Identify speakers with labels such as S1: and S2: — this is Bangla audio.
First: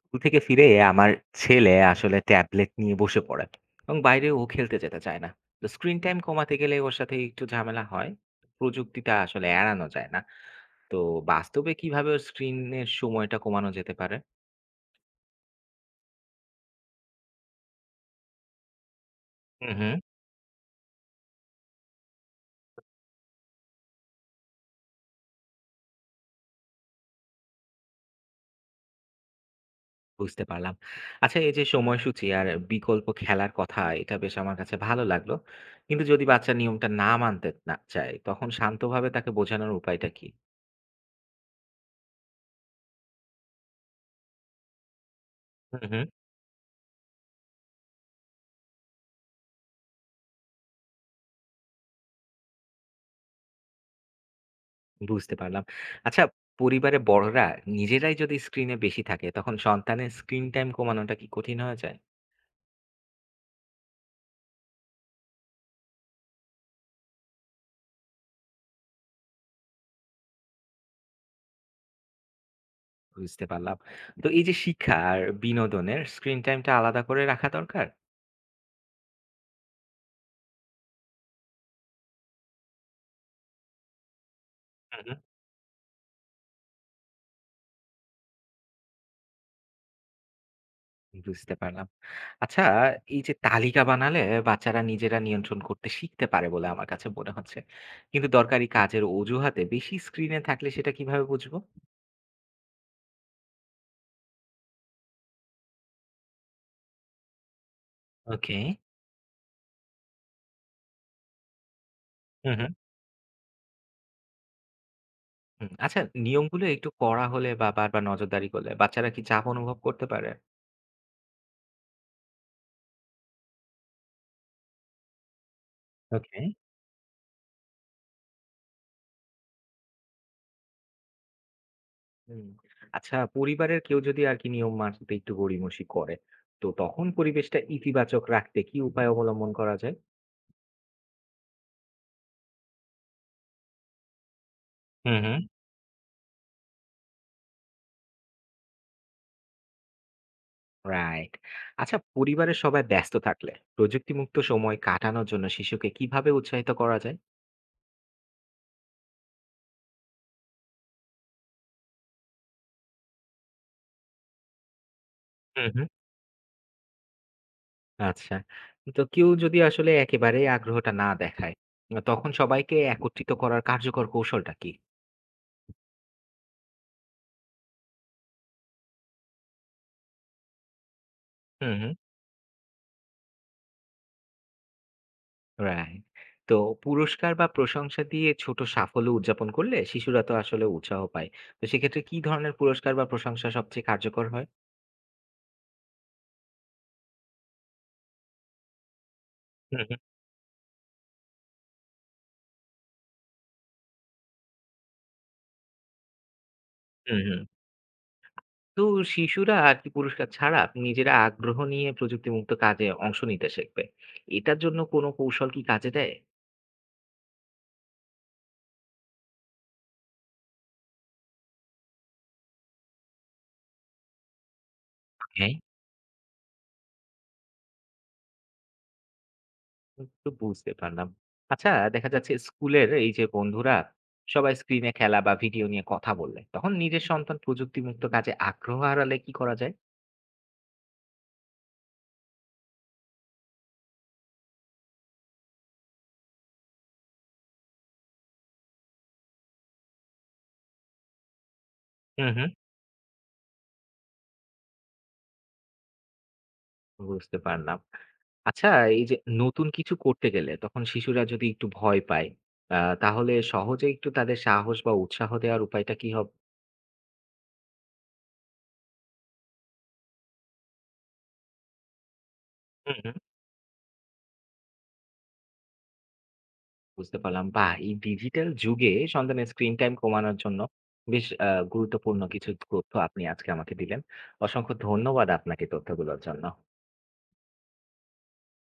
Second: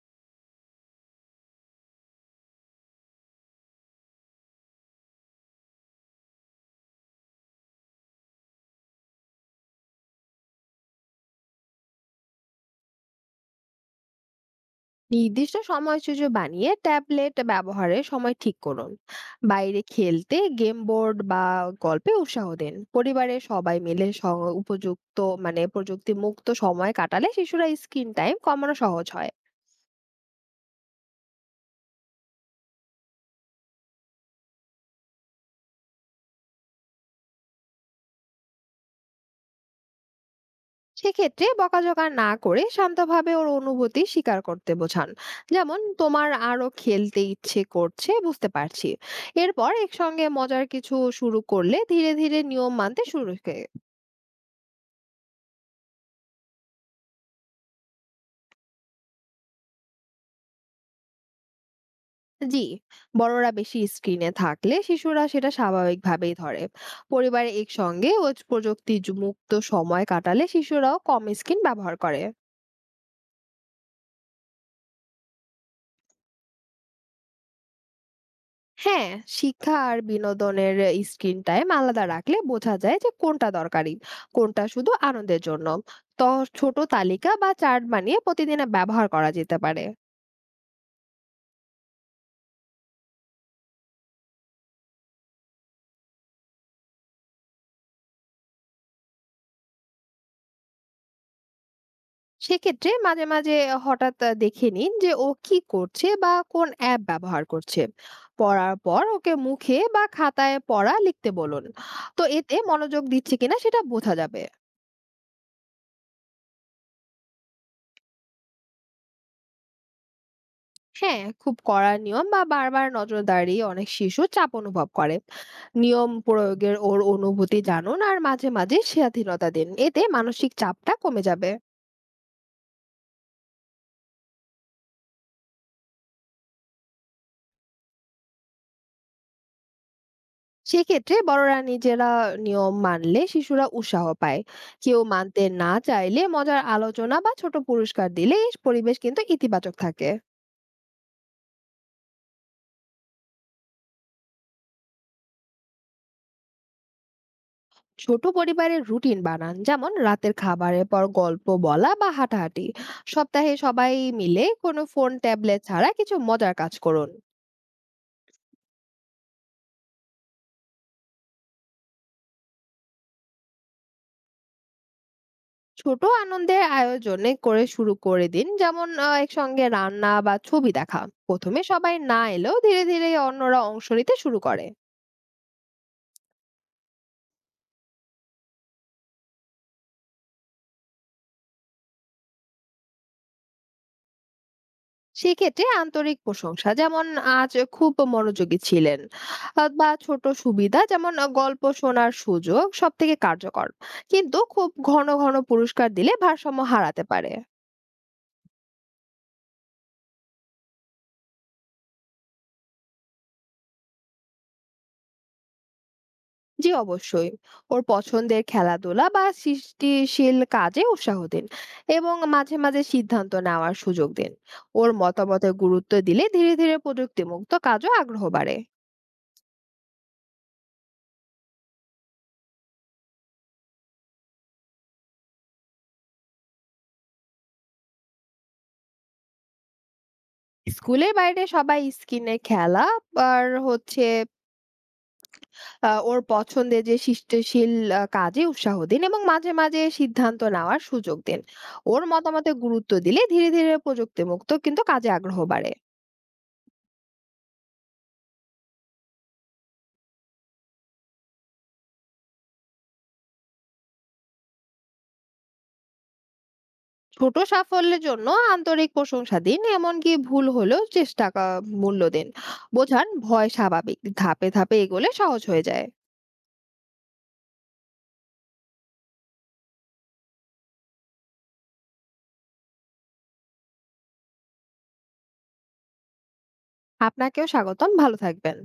S1: স্কুল থেকে ফিরে আমার ছেলে আসলে ট্যাবলেট নিয়ে বসে পড়ে এবং বাইরে ও খেলতে যেতে চায় না। তো স্ক্রিন টাইম কমাতে গেলে ওর সাথে একটু ঝামেলা হয়। প্রযুক্তিটা আসলে এড়ানো যায় না। তো বাস্তবে কিভাবে ওর স্ক্রিনের সময়টা কমানো যেতে পারে?
S2: নির্দিষ্ট সময়সূচি বানিয়ে ট্যাবলেট ব্যবহারের সময় ঠিক করুন।
S1: হুম,
S2: বাইরে
S1: হুম।
S2: খেলতে গেম বোর্ড বা গল্পে উৎসাহ দিন। পরিবারের সবাই মিলে উপযুক্ত, প্রযুক্তি মুক্ত সময় কাটালে শিশুরা স্ক্রিন টাইম কমানো সহজ হয়।
S1: বুঝতে পারলাম। আচ্ছা, এই যে সময়সূচি আর বিকল্প খেলার কথা, এটা বেশ আমার কাছে ভালো লাগলো। কিন্তু যদি বাচ্চা নিয়মটা না মানতে না চায়, তখন শান্তভাবে তাকে বোঝানোর উপায়টা কি?
S2: সেক্ষেত্রে বকাঝকা না করে শান্তভাবে ওর অনুভূতি স্বীকার করতে বোঝান। যেমন,
S1: হুম, হুম।
S2: তোমার আরো খেলতে ইচ্ছে করছে বুঝতে পারছি। এরপর একসঙ্গে মজার কিছু শুরু করলে ধীরে ধীরে নিয়ম মানতে শুরু করে।
S1: বুঝতে পারলাম। আচ্ছা, পরিবারে বড়রা নিজেরাই যদি স্ক্রিনে বেশি থাকে, তখন সন্তানের স্ক্রিন টাইম কমানোটা কি কঠিন হয়ে যায়?
S2: জি, বড়রা বেশি স্ক্রিনে থাকলে শিশুরা সেটা স্বাভাবিকভাবেই ধরে। পরিবারে একসঙ্গে ও প্রযুক্তি মুক্ত সময় কাটালে শিশুরাও কম স্ক্রিন ব্যবহার করে।
S1: বুঝতে পারলাম। তো এই যে শিক্ষা আর বিনোদনের স্ক্রিন টাইমটা আলাদা করে রাখা দরকার?
S2: হ্যাঁ, শিক্ষা আর বিনোদনের স্ক্রিন টাইম আলাদা রাখলে বোঝা যায় যে কোনটা দরকারি, কোনটা শুধু
S1: হুম, হুম।
S2: আনন্দের জন্য। তো ছোট তালিকা বা চার্ট বানিয়ে প্রতিদিনে ব্যবহার করা যেতে পারে।
S1: বুঝতে পারলাম। আচ্ছা, এই যে তালিকা বানালে বাচ্চারা নিজেরা নিয়ন্ত্রণ করতে শিখতে পারে বলে আমার কাছে মনে হচ্ছে। কিন্তু দরকারি কাজের অজুহাতে বেশি স্ক্রিনে থাকলে সেটা কিভাবে বুঝবো?
S2: সেক্ষেত্রে মাঝে মাঝে হঠাৎ দেখে নিন যে ও কি করছে বা কোন অ্যাপ ব্যবহার করছে।
S1: ওকে।
S2: পড়ার পর ওকে মুখে বা খাতায় পড়া লিখতে বলুন। তো
S1: হুম,
S2: এতে
S1: হুম।
S2: মনোযোগ দিচ্ছে কিনা সেটা বোঝা যাবে।
S1: হুম, আচ্ছা, নিয়মগুলো একটু কড়া হলে বা বারবার নজরদারি করলে বাচ্চারা কি চাপ অনুভব করতে পারে?
S2: হ্যাঁ, খুব কড়া নিয়ম বা বারবার নজরদারি অনেক শিশু চাপ অনুভব করে। নিয়ম
S1: ওকে।
S2: প্রয়োগের ওর অনুভূতি জানুন, আর মাঝে মাঝে স্বাধীনতা দিন, এতে মানসিক চাপটা কমে যাবে।
S1: হুম। আচ্ছা, পরিবারের কেউ যদি আর কি নিয়ম মানতে একটু গড়িমসি করে, তো তখন পরিবেশটা ইতিবাচক রাখতে কি উপায় অবলম্বন করা যায়?
S2: সেক্ষেত্রে বড়রা নিজেরা নিয়ম মানলে শিশুরা উৎসাহ পায়। কেউ
S1: হুম, হুম।
S2: মানতে না চাইলে মজার আলোচনা বা ছোট পুরস্কার দিলে এই পরিবেশ কিন্তু ইতিবাচক থাকে।
S1: রাইট। আচ্ছা, পরিবারের সবাই ব্যস্ত থাকলে প্রযুক্তি মুক্ত সময় কাটানোর জন্য শিশুকে কিভাবে উৎসাহিত করা যায়?
S2: ছোট পরিবারের রুটিন বানান, যেমন রাতের খাবারের পর গল্প বলা বা হাঁটাহাঁটি। সপ্তাহে সবাই মিলে কোনো ফোন ট্যাবলেট
S1: হুম, হুম।
S2: ছাড়া কিছু মজার কাজ করুন।
S1: আচ্ছা। তো কেউ যদি আসলে একেবারেই আগ্রহটা না দেখায়, তখন সবাইকে একত্রিত করার কার্যকর কৌশলটা কি?
S2: ছোট আনন্দের আয়োজনে করে শুরু করে দিন, যেমন একসঙ্গে রান্না বা ছবি দেখা। প্রথমে সবাই না এলেও ধীরে ধীরে অন্যরা অংশ নিতে শুরু করে।
S1: রাইট। তো পুরস্কার বা প্রশংসা দিয়ে ছোট সাফল্য উদযাপন করলে শিশুরা তো আসলে উৎসাহ পায়। তো সেক্ষেত্রে কি ধরনের পুরস্কার বা প্রশংসা সবচেয়ে কার্যকর হয়?
S2: সেক্ষেত্রে আন্তরিক প্রশংসা, যেমন আজ খুব মনোযোগী ছিলেন,
S1: হুম,
S2: বা
S1: হুম।
S2: ছোট সুবিধা যেমন গল্প শোনার সুযোগ সব থেকে কার্যকর। কিন্তু খুব ঘন ঘন পুরস্কার দিলে ভারসাম্য হারাতে
S1: হুম,
S2: পারে।
S1: হুম। তো শিশুরা আর কি পুরস্কার ছাড়া নিজেরা আগ্রহ নিয়ে প্রযুক্তিমুক্ত কাজে অংশ নিতে শিখবে। এটার জন্য কোনো কৌশল কি কাজে দেয়?
S2: জি অবশ্যই। ওর পছন্দের খেলাধুলা বা সৃষ্টিশীল কাজে উৎসাহ দিন, এবং মাঝে মাঝে সিদ্ধান্ত নেওয়ার সুযোগ দিন। ওর
S1: ওকে।
S2: মতামতে গুরুত্ব দিলে ধীরে ধীরে প্রযুক্তিমুক্ত কাজও আগ্রহ বাড়ে।
S1: তো বুঝতে পারলাম। আচ্ছা, দেখা যাচ্ছে স্কুলের এই যে বন্ধুরা সবাই স্ক্রিনে খেলা বা ভিডিও নিয়ে কথা বললে তখন নিজের সন্তান প্রযুক্তিমুক্ত কাজে আগ্রহ হারালে কি করা যায়?
S2: স্কুলের বাইরে সবাই স্ক্রিনে খেলা আর হচ্ছে, ওর পছন্দের যে সৃষ্টিশীল কাজে উৎসাহ দিন এবং মাঝে, মাঝে সিদ্ধান্ত নেওয়ার সুযোগ দিন। ওর
S1: হুম, হুম।
S2: মতামতে গুরুত্ব দিলে ধীরে, ধীরে প্রযুক্তিমুক্ত কিন্তু কাজে আগ্রহ বাড়ে।
S1: বুঝতে পারলাম। আচ্ছা, এই যে নতুন কিছু করতে গেলে তখন শিশুরা যদি একটু ভয় পায়, আ তাহলে সহজে একটু তাদের সাহস বা উৎসাহ দেওয়ার উপায়টা কি হবে?
S2: ছোট সাফল্যের জন্য আন্তরিক প্রশংসা দিন, এমনকি ভুল হলেও চেষ্টা মূল্য দিন।
S1: হুম,
S2: বোঝান
S1: হুম,
S2: ভয় স্বাভাবিক। ধাপে, ধাপে এগোলে সহজ হয়ে যায়।
S1: বুঝতে পারলাম। বাহ! এই ডিজিটাল যুগে সন্তানের স্ক্রিন টাইম কমানোর জন্য বেশ গুরুত্বপূর্ণ কিছু তথ্য আপনি আজকে আমাকে দিলেন। অসংখ্য ধন্যবাদ আপনাকে তথ্যগুলোর জন্য।
S2: আপনাকেও স্বাগতম। ভালো থাকবেন।